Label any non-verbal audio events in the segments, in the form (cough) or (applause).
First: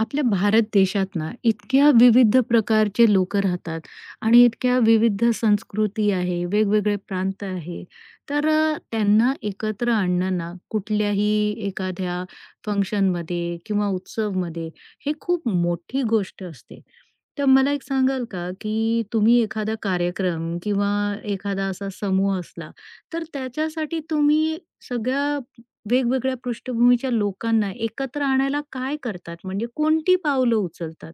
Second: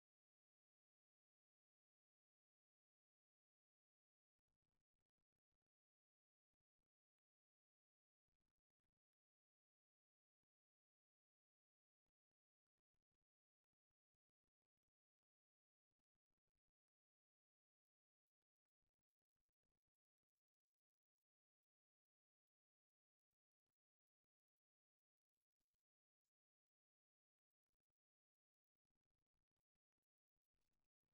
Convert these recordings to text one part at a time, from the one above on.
आपल्या भारत देशात ना इतक्या विविध प्रकारचे लोक राहतात आणि इतक्या विविध संस्कृती आहे वेगवेगळे प्रांत आहे तर त्यांना एकत्र आणणं ना कुठल्याही एखाद्या फंक्शनमध्ये किंवा उत्सवमध्ये हे खूप मोठी गोष्ट असते. तर मला एक सांगाल का की तुम्ही एखादा कार्यक्रम किंवा एखादा असा समूह असला तर त्याच्यासाठी तुम्ही सगळ्या वेगवेगळ्या पृष्ठभूमीच्या लोकांना एकत्र आणायला काय करतात? म्हणजे कोणती पावलं उचलतात?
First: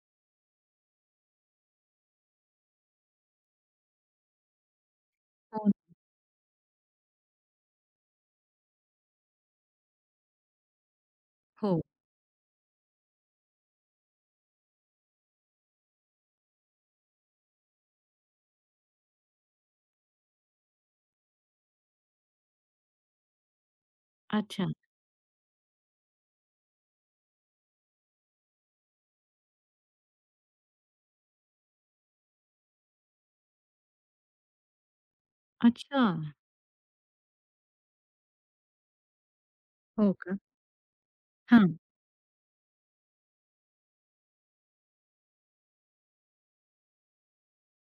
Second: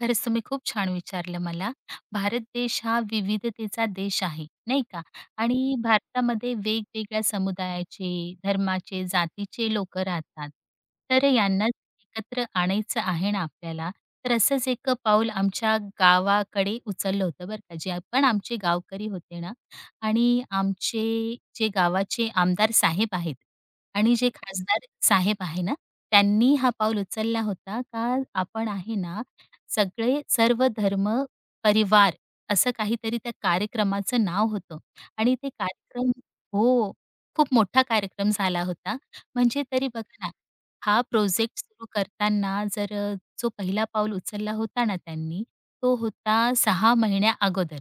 खरंच तुम्ही खूप छान विचारलं मला. भारत देश हा विविधतेचा देश आहे, नाही का? हो, आणि भारतामध्ये वेगवेगळ्या समुदायाचे, धर्माचे, जातीचे लोकं राहतात. तर यांना हो. एकत्र आणायचं आहे ना आपल्याला. तर असंच एक पाऊल आमच्या गावाकडे उचललं होतं बरं का. जे पण आमचे गावकरी होते ना, आणि आमचे जे गावाचे आमदार साहेब आहेत आणि जे अच्छा, खासदार साहेब आहे ना, त्यांनी हा पाऊल उचलला होता का आपण आहे ना सगळे सर्व धर्म परिवार असं काहीतरी त्या कार्यक्रमाचं नाव होतं आणि ते अच्छा. कार्यक्रम हो, खूप मोठा कार्यक्रम झाला होता. म्हणजे तरी हो बघा ना, का? हा प्रोजेक्ट हां. सुरू करताना जर जो पहिला पाऊल उचलला होता ना त्यांनी, तो होता 6 महिन्या अगोदर.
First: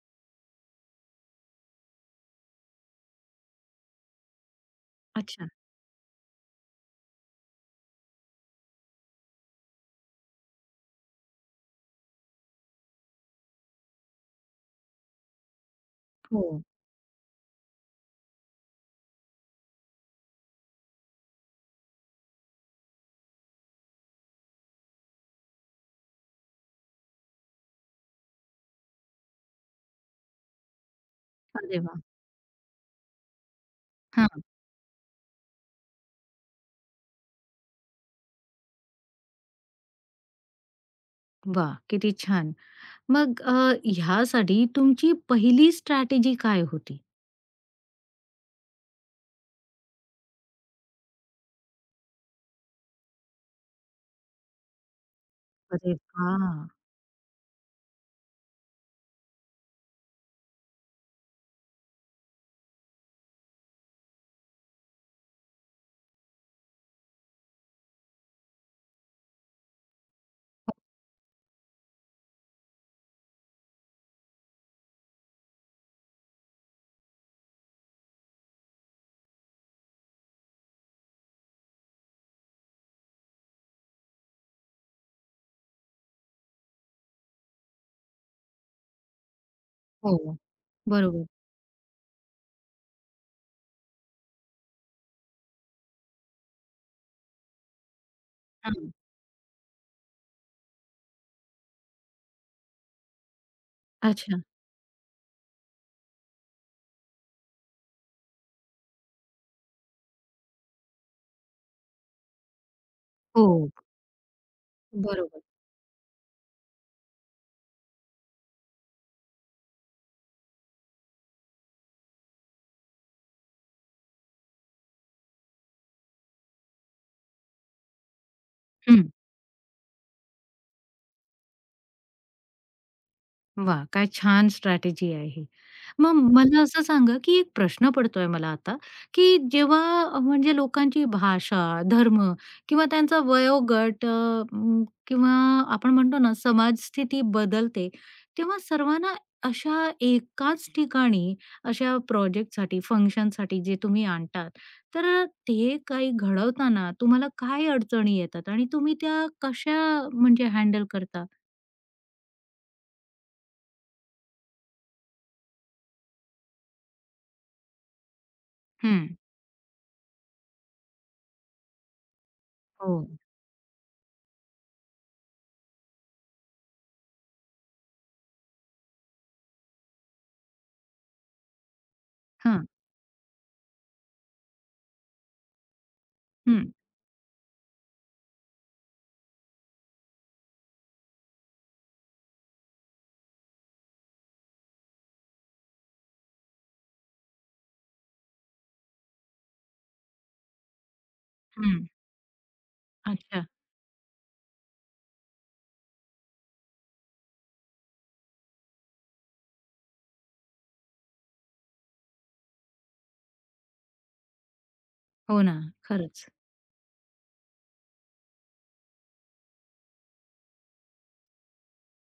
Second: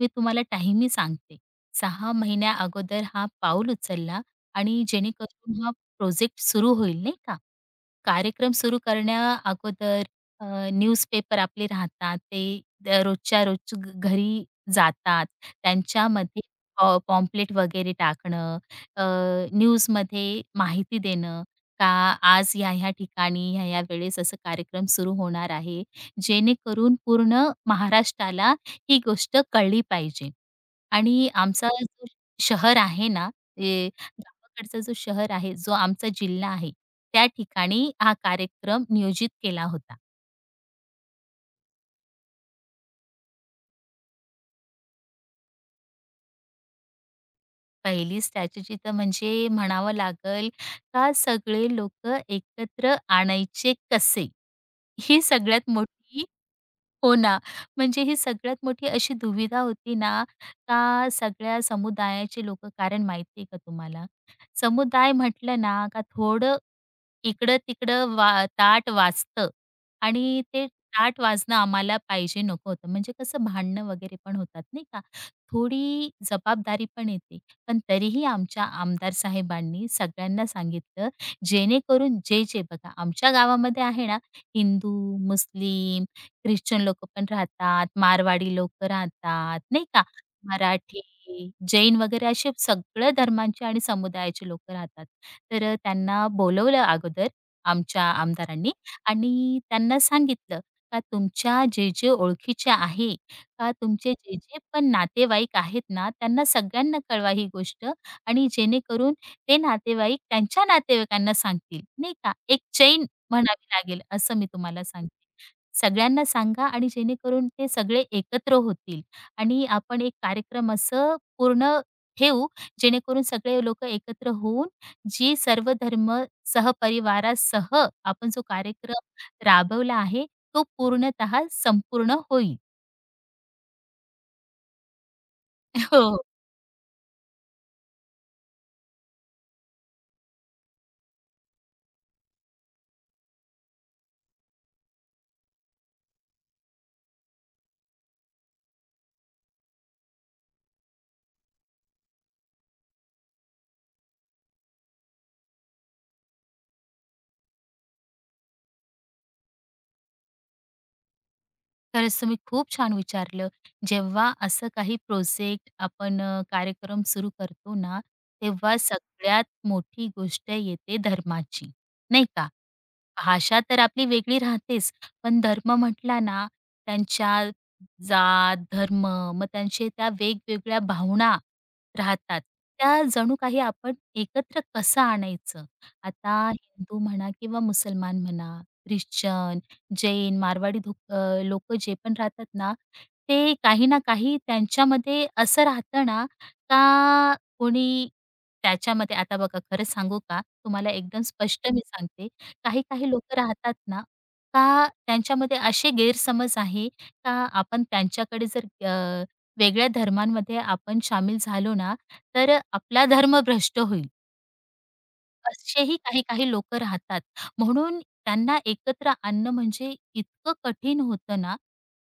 मी तुम्हाला टाईमही सांगते. 6 महिन्या अगोदर हा पाऊल उचलला आणि अच्छा. जेणेकरून हा प्रोजेक्ट सुरू होईल नाही का. कार्यक्रम सुरू करण्या अगोदर, अ, न्यूजपेपर आपले राहतात. ते रोजच्या रोज घरी जातात. त्यांच्यामध्ये हो. पॉम्पलेट वगैरे टाकणं, अ, न्यूजमध्ये माहिती देणं का आज ह्या-ह्या ठिकाणी, ह्या-ह्या वेळेस असं कार्यक्रम सुरू होणार आहे. जेणेकरून पूर्ण महाराष्ट्राला ही गोष्ट कळली पाहिजे. आणि आमचा अरे वाह! जो शहर आहे ना, ए हां. गावाकडचा जो शहर आहे, जो आमचा जिल्हा आहे. त्या ठिकाणी हा कार्यक्रम नियोजित केला होता. वा, किती छान. मग ह्यासाठी तुमची पहिली स्ट्रॅटेजी काय होती? पहिली स्ट्रॅटेजी तर म्हणजे म्हणावं लागेल का सगळे लोक एकत्र आणायचे कसे? ही सगळ्यात अरे मोठी, वाह! हो ना, म्हणजे ही सगळ्यात मोठी अशी दुविधा होती ना, का सगळ्या समुदायाचे लोकं कारण माहिती आहे का तुम्हाला? समुदाय म्हटलं ना, का थोडं इकडं-तिकडं वा ताट वाजतं आणि ते ताट वाजणं आम्हाला पाहिजे नको होतं. म्हणजे कसं भांडणं वगैरे पण होतात नाही का? थोडी जबाबदारी पण येते. पण तरीही आमच्या आमदार साहेबांनी सगळ्यांना सांगितलं, जेणेकरून जे-जे बघा आमच्या गावामध्ये आहे ना, हिंदू, मुस्लिम, ख्रिश्चन लोकं पण राहतात, मारवाडी लोकं राहतात, नाही का? हो, मराठी, बरोबर. जैन वगैरे असे सगळ्या धर्मांचे आणि समुदायाचे लोकं राहतात. तर त्यांना बोलवलं अगोदर आमच्या आमदारांनी हां. आणि त्यांना सांगितलं का तुमच्या जे-जे ओळखीचे आहे, का तुमचे अच्छा. जे-जे पण नातेवाईक आहेत ना, त्यांना सगळ्यांना कळवा ही गोष्ट. आणि जेणेकरून ते नातेवाईक त्यांच्या नातेवाईकांना सांगतील, नाही का? एक चैन म्हणावी हो, लागेल, असं मी तुम्हाला सांगते. बरोबर. सगळ्यांना सांगा आणि जेणेकरून ते सगळे एकत्र होतील आणि आपण एक कार्यक्रम असं पूर्ण ठेवू जेणेकरून सगळे लोक एकत्र होऊन जी सर्व धर्म सहपरिवारासह आपण जो कार्यक्रम हं. राबवला आहे तो पूर्णतः संपूर्ण होईल. वा, काय छान स्ट्रॅटेजी आहे ही. (laughs) मग हो. मला असं सांगा, की एक प्रश्न पडतोय मला आता, की जेव्हा म्हणजे लोकांची भाषा, धर्म किंवा त्यांचा वयोगट किंवा आपण म्हणतो ना समाजस्थिती बदलते, तेव्हा सर्वांना अशा एकाच ठिकाणी अशा प्रोजेक्टसाठी, फंक्शनसाठी जे तुम्ही आणतात, तर ते काही घडवताना तुम्हाला काय अडचणी येतात आणि तुम्ही त्या कशा म्हणजे हँडल करता? खरंच तुम्ही खूप छान विचारलं. जेव्हा असं काही प्रोजेक्ट आपण, कार्यक्रम सुरू करतो ना, तेव्हा हं. सगळ्यात मोठी गोष्ट येते धर्माची, नाही का? हो. भाषा तर आपली वेगळी राहतेच, पण धर्म म्हटला ना, त्यांच्या जात, धर्म, मग त्यांचे त्या वेगवेगळ्या भावना राहतात. हां. त्या जणू काही आपण एकत्र कसं आणायचं? आता हं. हिंदू म्हणा किंवा मुसलमान म्हणा, ख्रिश्चन, जैन, मारवाडी लोकं जे पण राहतात ना, ते काही ना काही त्यांच्यामध्ये असं राहतं ना, का कोणी त्याच्यामध्ये आता बघा खरं सांगू का? तुम्हाला एकदम स्पष्ट मी हं. सांगते. काही-काही लोकं अच्छा. राहतात ना, का त्यांच्यामध्ये असे गैरसमज आहे का आपण त्यांच्याकडे जर वेगळ्या धर्मांमध्ये आपण सामील झालो ना, तर आपला धर्म भ्रष्ट होईल. हो ना. असेही खरंच. काही-काही लोकं राहतात. म्हणून त्यांना एकत्र आणणं म्हणजे इतकं कठीण होतं ना,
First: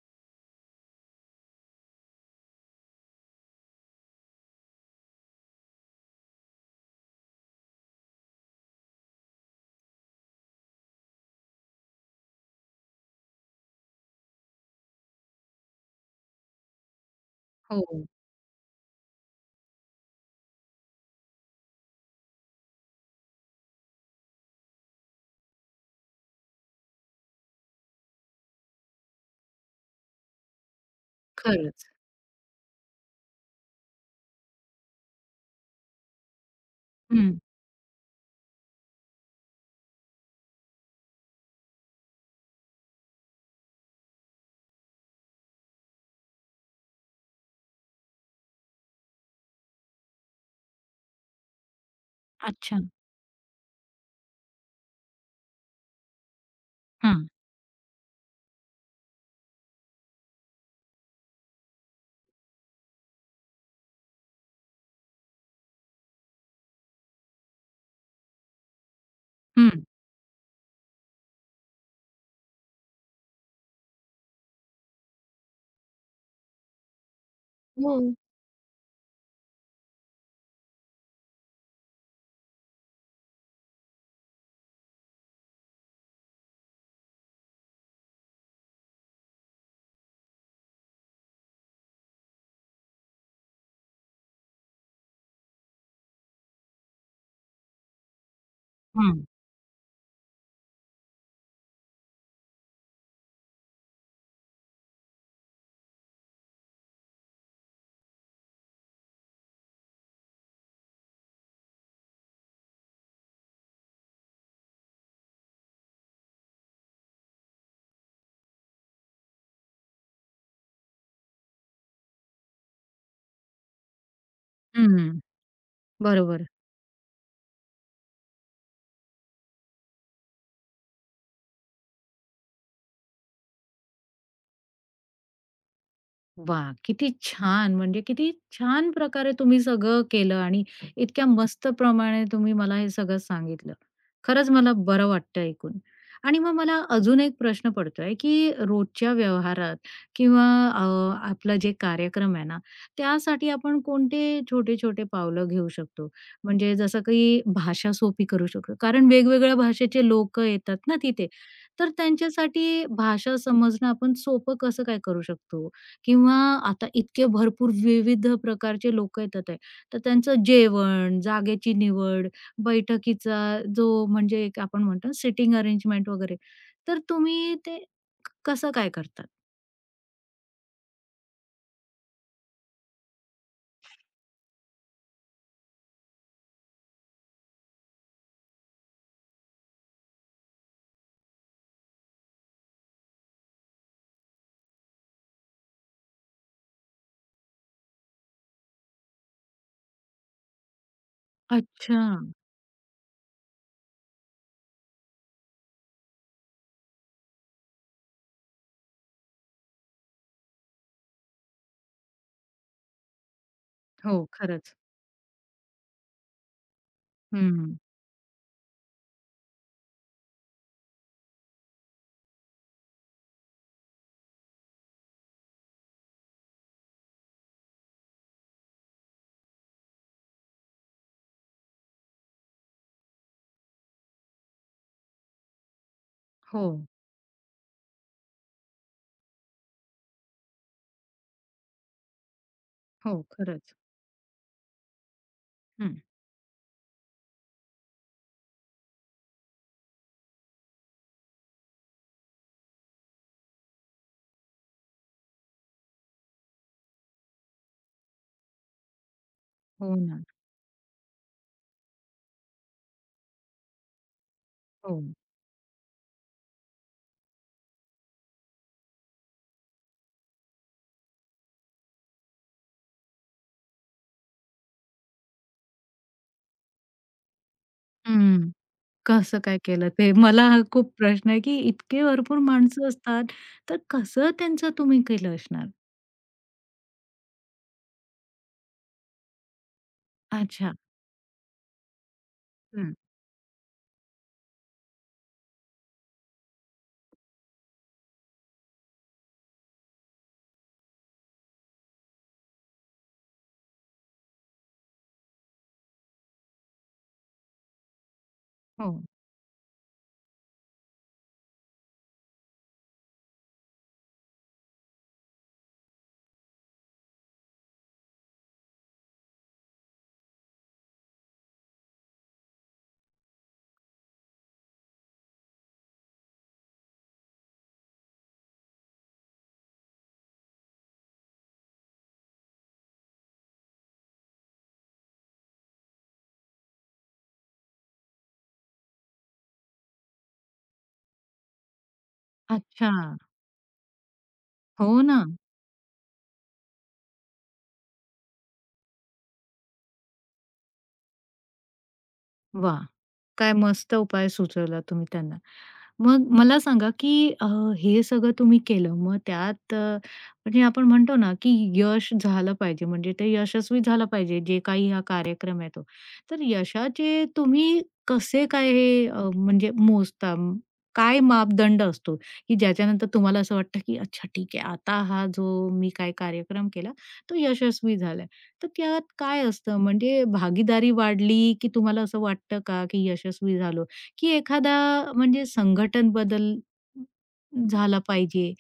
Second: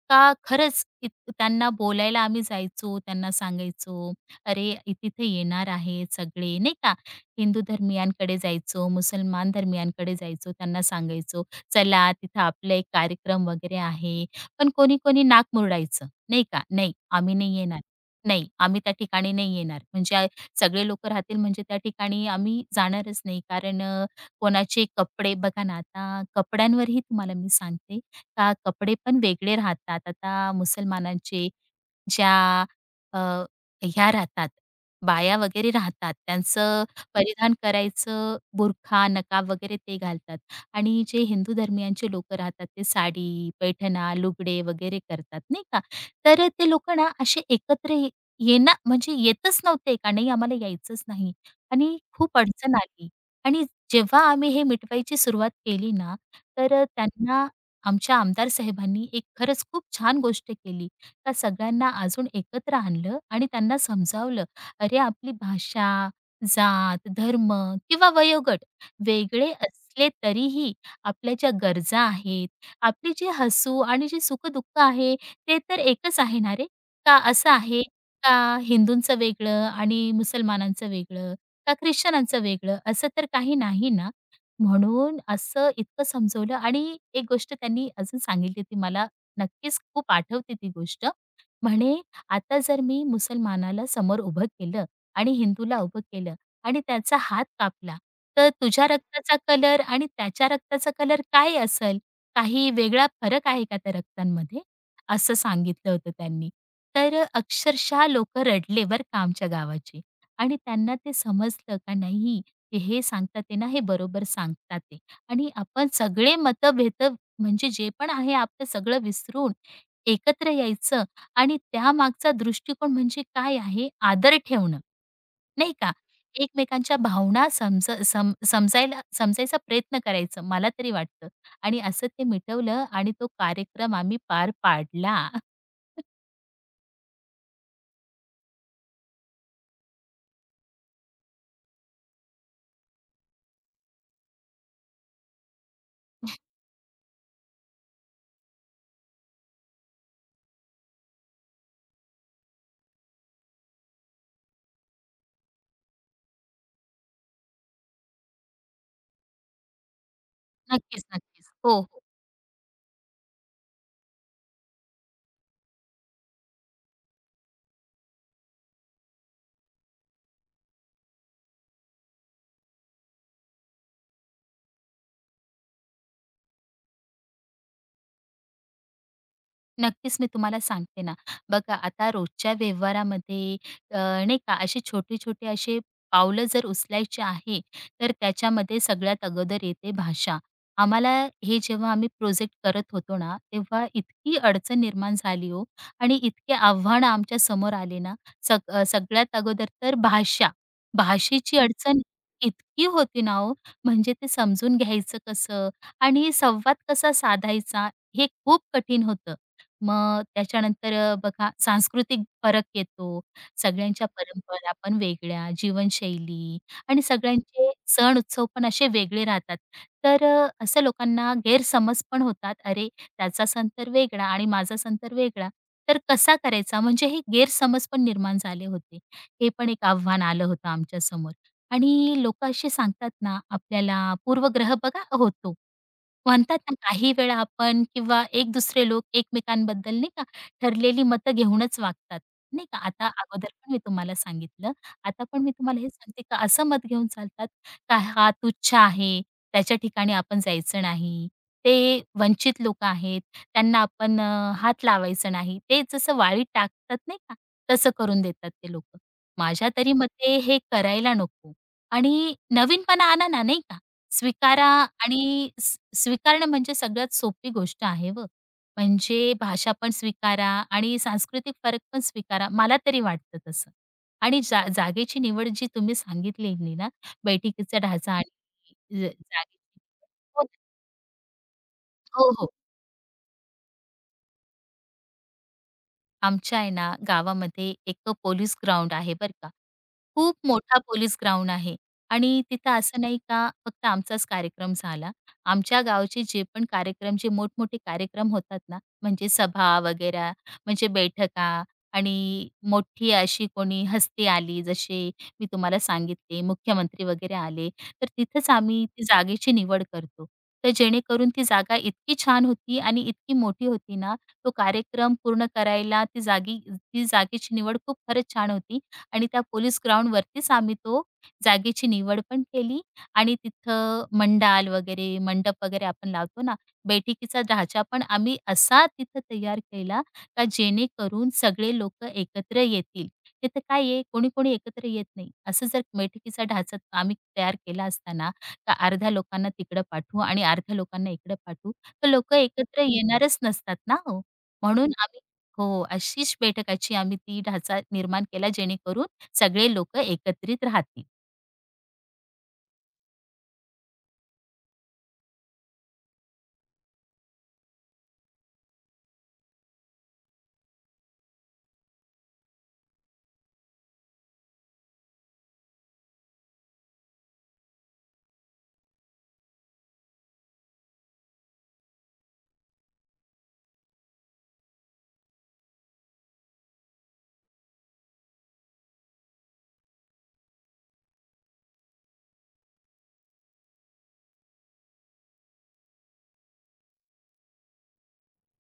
का खरंच इत त्यांना बोलायला आम्ही जायचो, त्यांना सांगायचो, "अरे, तिथे येणार आहेत सगळे," नाही का. हिंदू धर्मीयांकडे जायचो, मुसलमान धर्मीयांकडे जायचो, त्यांना सांगायचो, "चला, तिथं आपला एक कार्यक्रम वगैरे आहे." पण कोणी-कोणी नाक मुरडायचं, नाही का. "नाही, आम्ही नाही येणार. हो. नाही, आम्ही त्या ठिकाणी नाही येणार." म्हणजे सगळे लोक राहतील म्हणजे त्या ठिकाणी आम्ही जाणारच नाही. कारण, कोणाचे कपडे बघा ना, आता कपड्यांवरही तुम्हाला मी सांगते का कपडे पण वेगळे राहतात. आता मुसलमानांचे खरंच. ज्या, अ, ह्या राहतात, बाया वगैरे राहतात, त्यांचं हं. परिधान करायचं बुरखा, नकाब वगैरे ते घालतात आणि जे हिंदू धर्मियांचे लोकं राहतात, ते साडी, पैठणा, लुगडे वगैरे करतात, नाही का. तर ते लोकं ना असे एकत्र येणं म्हणजे येतच नव्हते का नाही आम्हाला यायचंच नाही आणि खूप अडचण अच्छा. आली, आणि जेव्हा आम्ही हे मिटवायची सुरुवात केली ना, तर हां. त्यांना आमच्या आमदार साहेबांनी एक खरंच खूप छान गोष्ट केली. का सगळ्यांना अजून एकत्र आणलं आणि त्यांना समजावलं, अरे आपली भाषा, जात, धर्म किंवा वयोगट वेगळे हं. असले तरीही आपल्या ज्या गरजा आहेत, आपली जी हसू आणि जी सुख-दुःख आहे, ते तर एकच आहे ना रे? का असं आहे हो. का हिंदूंचं वेगळं आणि मुसलमानांचं वेगळं, का ख्रिश्चनांचं वेगळं, असं तर काही नाही ना? म्हणून असं इतकं समजवलं आणि एक गोष्ट त्यांनी अजून सांगितली होती मला, नक्कीच खूप आठवते ती गोष्ट. म्हणे आता जर मी मुसलमानाला समोर उभं केलं आणि हिंदूला उभं केलं आणि त्याचा हात कापला, तर तुझ्या हं. रक्ताचा कलर आणि त्याच्या रक्ताचा कलर काय असेल? काही वेगळा फरक आहे का त्या रक्तांमध्ये? असं सांगितलं होतं त्यांनी. तर अक्षरशः लोकं रडले बरं का आमच्या गावाचे, आणि त्यांना ते समजलं का नाही, ते हे सांगतात आहे ना, हे बरोबर सांगतात ते, आणि आपण सगळे मतभेद म्हणजे जे पण आहे आपलं सगळं विसरून एकत्र यायचं, आणि त्यामागचा दृष्टिकोन म्हणजे काय आहे? आदर ठेवणं, हं. नाही का? बरोबर. एकमेकांच्या भावना समजायला समजायचा प्रयत्न करायचं, मला तरी वाटतं. आणि असं ते मिटवलं आणि तो कार्यक्रम आम्ही पार पाडला. वा, किती छान! म्हणजे किती छान प्रकारे तुम्ही सगळं केलं आणि इतक्या मस्त प्रमाणे तुम्ही मला हे सगळं सांगितलं. खरंच मला बरं वाटतं ऐकून. आणि मग मला अजून एक प्रश्न पडतोय, की रोजच्या व्यवहारात किंवा अ, आपला जे कार्यक्रम आहे ना, त्यासाठी आपण कोणते छोटे-छोटे पावलं घेऊ शकतो? म्हणजे जसं की भाषा सोपी करू शकतो. कारण वेगवेगळ्या भाषेचे लोकं येतात ना नक्कीच, तिथे. नक्कीच. हो. तर त्यांच्यासाठी भाषा समजणं आपण सोपं कसं काय करू शकतो? किंवा आता इतके भरपूर विविध प्रकारचे लोक येतात आहे. तर त्यांचं जेवण, जागेची निवड, बैठकीचा जो म्हणजे एक आपण म्हणतो सिटिंग अरेंजमेंट वगैरे. तर तुम्ही ते कसं काय करतात? नक्कीच मी तुम्हाला सांगते ना. बघा आता रोजच्या व्यवहारामध्ये, अ, नाही का असे छोटे-छोटे असे पावलं जर उचलायचे आहे, तर त्याच्यामध्ये सगळ्यात अगोदर येते भाषा. आम्हाला हे जेव्हा आम्ही प्रोजेक्ट करत होतो ना, तेव्हा इतकी अडचण निर्माण झाली हो आणि इतके आव्हानं आमच्या समोर आले ना, सगळ्यात अगोदर तर भाषा. भाषेची अच्छा. अडचण इतकी होती ना हो, म्हणजे ते समजून घ्यायचं कसं आणि संवाद कसा साधायचा, हे खूप कठीण होतं. मग त्याच्यानंतर, बघा सांस्कृतिक फरक येतो. सगळ्यांच्या हो, परंपरा खरंच. पण वेगळ्या, जीवनशैली आणि सगळ्यांचे हं. सण-उत्सव पण असे वेगळे राहतात. तर असं लोकांना गैरसमज पण होतात. "अरे, त्याचा सण तर वेगळा आणि माझा सण तर वेगळा, तर कसा करायचा?" म्हणजे हे गैरसमज पण निर्माण झाले होते. हे पण एक आव्हान आलं होतं आमच्यासमोर. आणि लोकं असे सांगतात ना आपल्याला पूर्वग्रह बघा होतो. म्हणतात हो, ना काही वेळा आपण किंवा एक दुसरे लोक एकमेकांबद्दल नाही का ठरलेली मतं घेऊनच वागतात नाही का. आता हो, अगोदर पण खरंच. मी तुम्हाला सांगितलं. आता पण मी तुम्हाला हे हं. सांगते का असं मत घेऊन चालतात का हा तुच्छ आहे, त्याच्या ठिकाणी आपण जायचं नाही. ते वंचित लोकं आहेत, त्यांना आपण, हात लावायचं नाही. ते जसं वाळीत टाकतात नाही का, तसं करून देतात ते लोकं. माझ्या तरी हो ना. मते हे करायला नको, आणि नवीनपणा आणा ना नाही का. स्वीकारा, हो. आणि स स्वीकारणं म्हणजे सगळ्यात सोपी गोष्ट आहे हो. म्हणजे भाषा पण स्वीकारा आणि सांस्कृतिक फरक पण स्वीकारा. मला तरी वाटतं तसं. आणि जागेची निवड जी तुम्ही सांगितलेली ना, बैठकीचा ढाचा आणि, हं. कसं काय जागेची केलं ते? मला हो, हा खूप प्रश्न आहे, की इतके हो, भरपूर हो. माणसं असतात, तर कसं त्यांचं तुम्ही केलं असणार? आमच्या आहे ना गावामध्ये एक पोलीस ग्राउंड आहे बरं का. खूप अच्छा. मोठा पोलीस ग्राउंड आहे, आणि तिथं हं. असं नाही का फक्त आमचाच कार्यक्रम झाला. आमच्या गावचे जे पण कार्यक्रम, जे मोठमोठे कार्यक्रम होतात ना, म्हणजे सभा वगैरे, म्हणजे बैठका आणि मोठी अशी कोणी हस्ती आली, जसे मी तुम्हाला सांगितले मुख्यमंत्री वगैरे आले, तर तिथंच आम्ही हो. ती जागेची निवड करतो. तर जेणेकरून ती जागा इतकी छान होती आणि इतकी मोठी होती ना, तो कार्यक्रम पूर्ण करायला ती जागी ती जागेची निवड खूप खरंच छान होती, आणि त्या पोलीस ग्राउंडवरतीच आम्ही तो जागेची निवड पण केली आणि तिथं मंडाल वगैरे, मंडप वगैरे आपण लावतो ना, बैठकीचा ढाचा पण आम्ही असा तिथं तयार केला का जेणेकरून सगळे लोकं एकत्र येतील. तिथं काय आहे कोणी-कोणी एकत्र येत नाही. असं जर बैठकीचा ढाचा आम्ही तयार केला असता ना, अर्ध्या लोकांना तिकडं पाठवू आणि अर्ध्या लोकांना इकडं पाठवू, तर लोकं एकत्र अच्छा. येणारच नसतात ना हो. म्हणून हो ना. आम्ही हो, अशीच बैठकाची आम्ही ती ढाचा निर्माण केला जेणेकरून सगळे लोकं एकत्रित राहतील. वा, काय मस्त उपाय सुचवला तुम्ही त्यांना. मग मला सांगा, की हे सगळं तुम्ही केलं. मग त्यात म्हणजे आपण म्हणतो ना, की यश झालं पाहिजे, म्हणजे ते यशस्वी झालं पाहिजे, जे काही हा कार्यक्रम आहे तो. तर यशाचे तुम्ही कसे काय हे म्हणजे मोजता? काय मापदंड असतो, की ज्याच्यानंतर तुम्हाला असं वाटतं, की अच्छा ठीक आहे, आता हा जो मी काय कार्यक्रम केला, तो यशस्वी झाला. तर त्यात काय असतं म्हणजे भागीदारी वाढली, की तुम्हाला असं वाटतं का, की यशस्वी झालो? की एखादा म्हणजे संघटन बदल झाला पाहिजे?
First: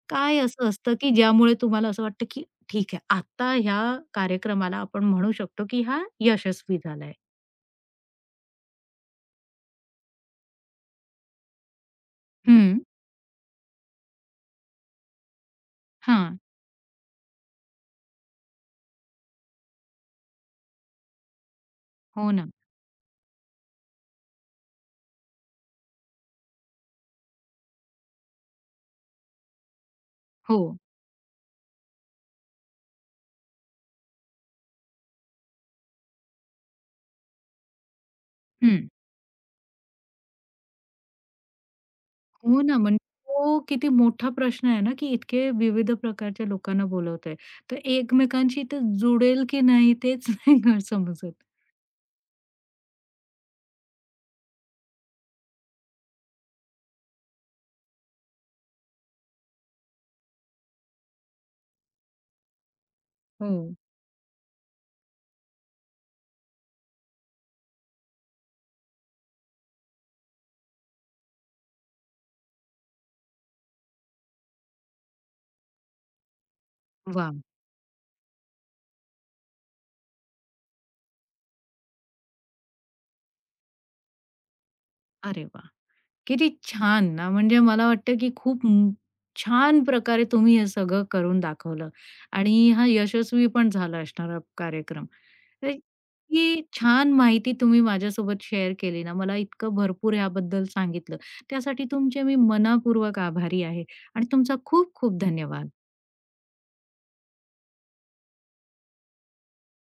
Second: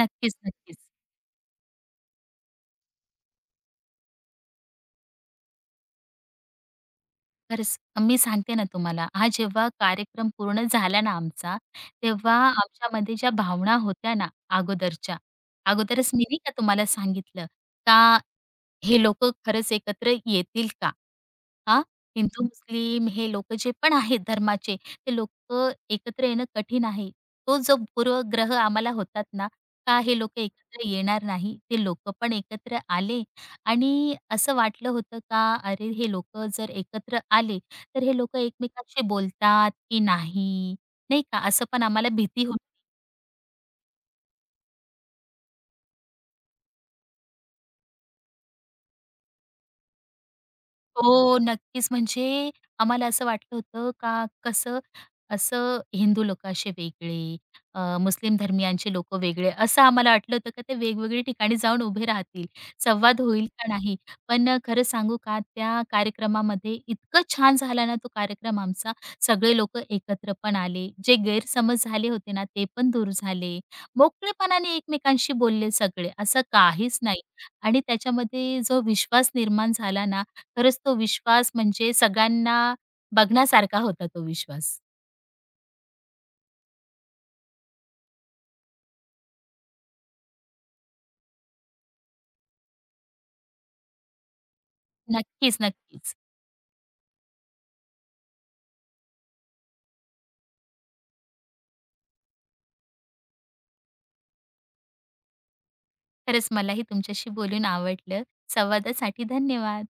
नक्कीच, काय असं नक्कीच. असतं, की ज्यामुळे तुम्हाला असं वाटतं, की ठीक आहे, आता ह्या कार्यक्रमाला आपण म्हणू शकतो, की हा यशस्वी झालाय? खरंच, मी सांगते ना तुम्हाला, हा जेव्हा कार्यक्रम पूर्ण झाला ना आमचा, तेव्हा हं. आमच्यामध्ये ज्या भावना होत्या ना अगोदरच्या, अगोदरच मी हां. नाही का तुम्हाला सांगितलं का हे लोकं खरंच एकत्र येतील का? हां, हो हिंदू, ना. मुस्लिम हे लोकं जे पण आहेत धर्माचे, ते लोकं एकत्र येणं कठीण आहे. तो जो पूर्वग्रह आम्हाला होतात ना, का हे लोकं हो. एकत्र येणार नाही, ते लोकं पण एकत्र आले आणि असं वाटलं होतं का अरे हे लोक जर एकत्र आले, तर हे लोकं हं. एकमेकांशी बोलतात की नाही, नाही का? असं पण आम्हाला भीती हो होती. ना. म्हणजे तो किती मोठा प्रश्न आहे ना, की इतके विविध प्रकारच्या लोकांना बोलवत आहे. तर एकमेकांशी ते जुडेल की नाही तेच नाही (laughs) समजत. हो, नक्कीच. म्हणजे आम्हाला असं वाटलं होतं का कसं असं हिंदू लोकं असे वेगळे, मुस्लिम धर्मियांचे लोकं वेगळे, असं आम्हाला वाटलं होतं का ते वेगवेगळ्या ठिकाणी जाऊन उभे राहतील. संवाद होईल हो. का नाही? पण खरं सांगू का त्या कार्यक्रमामध्ये इतकं छान झाला ना तो कार्यक्रम आमचा. सगळे लोकं एकत्र पण आले. जे गैरसमज झाले होते ना ते पण दूर झाले. मोकळेपणाने एकमेकांशी बोलले सगळे, असं काहीच नाही. वाह! आणि त्याच्यामध्ये जो विश्वास निर्माण झाला ना, खरंच तो विश्वास म्हणजे सगळ्यांना बघण्यासारखा होता तो विश्वास. अरे वाह! किती छान ना, म्हणजे मला वाटतं, की खूप छान प्रकारे तुम्ही हे सगळं करून दाखवलं आणि हा यशस्वी पण झाला असणार हा कार्यक्रम. नक्कीच, तर नक्कीच. इतकी छान माहिती तुम्ही माझ्यासोबत शेअर केली ना, मला इतकं भरपूर याबद्दल सांगितलं. त्यासाठी तुमचे मी मनःपूर्वक आभारी आहे आणि तुमचा खूप खूप धन्यवाद. खरंच मलाही तुमच्याशी बोलून आवडलं. संवादासाठी धन्यवाद.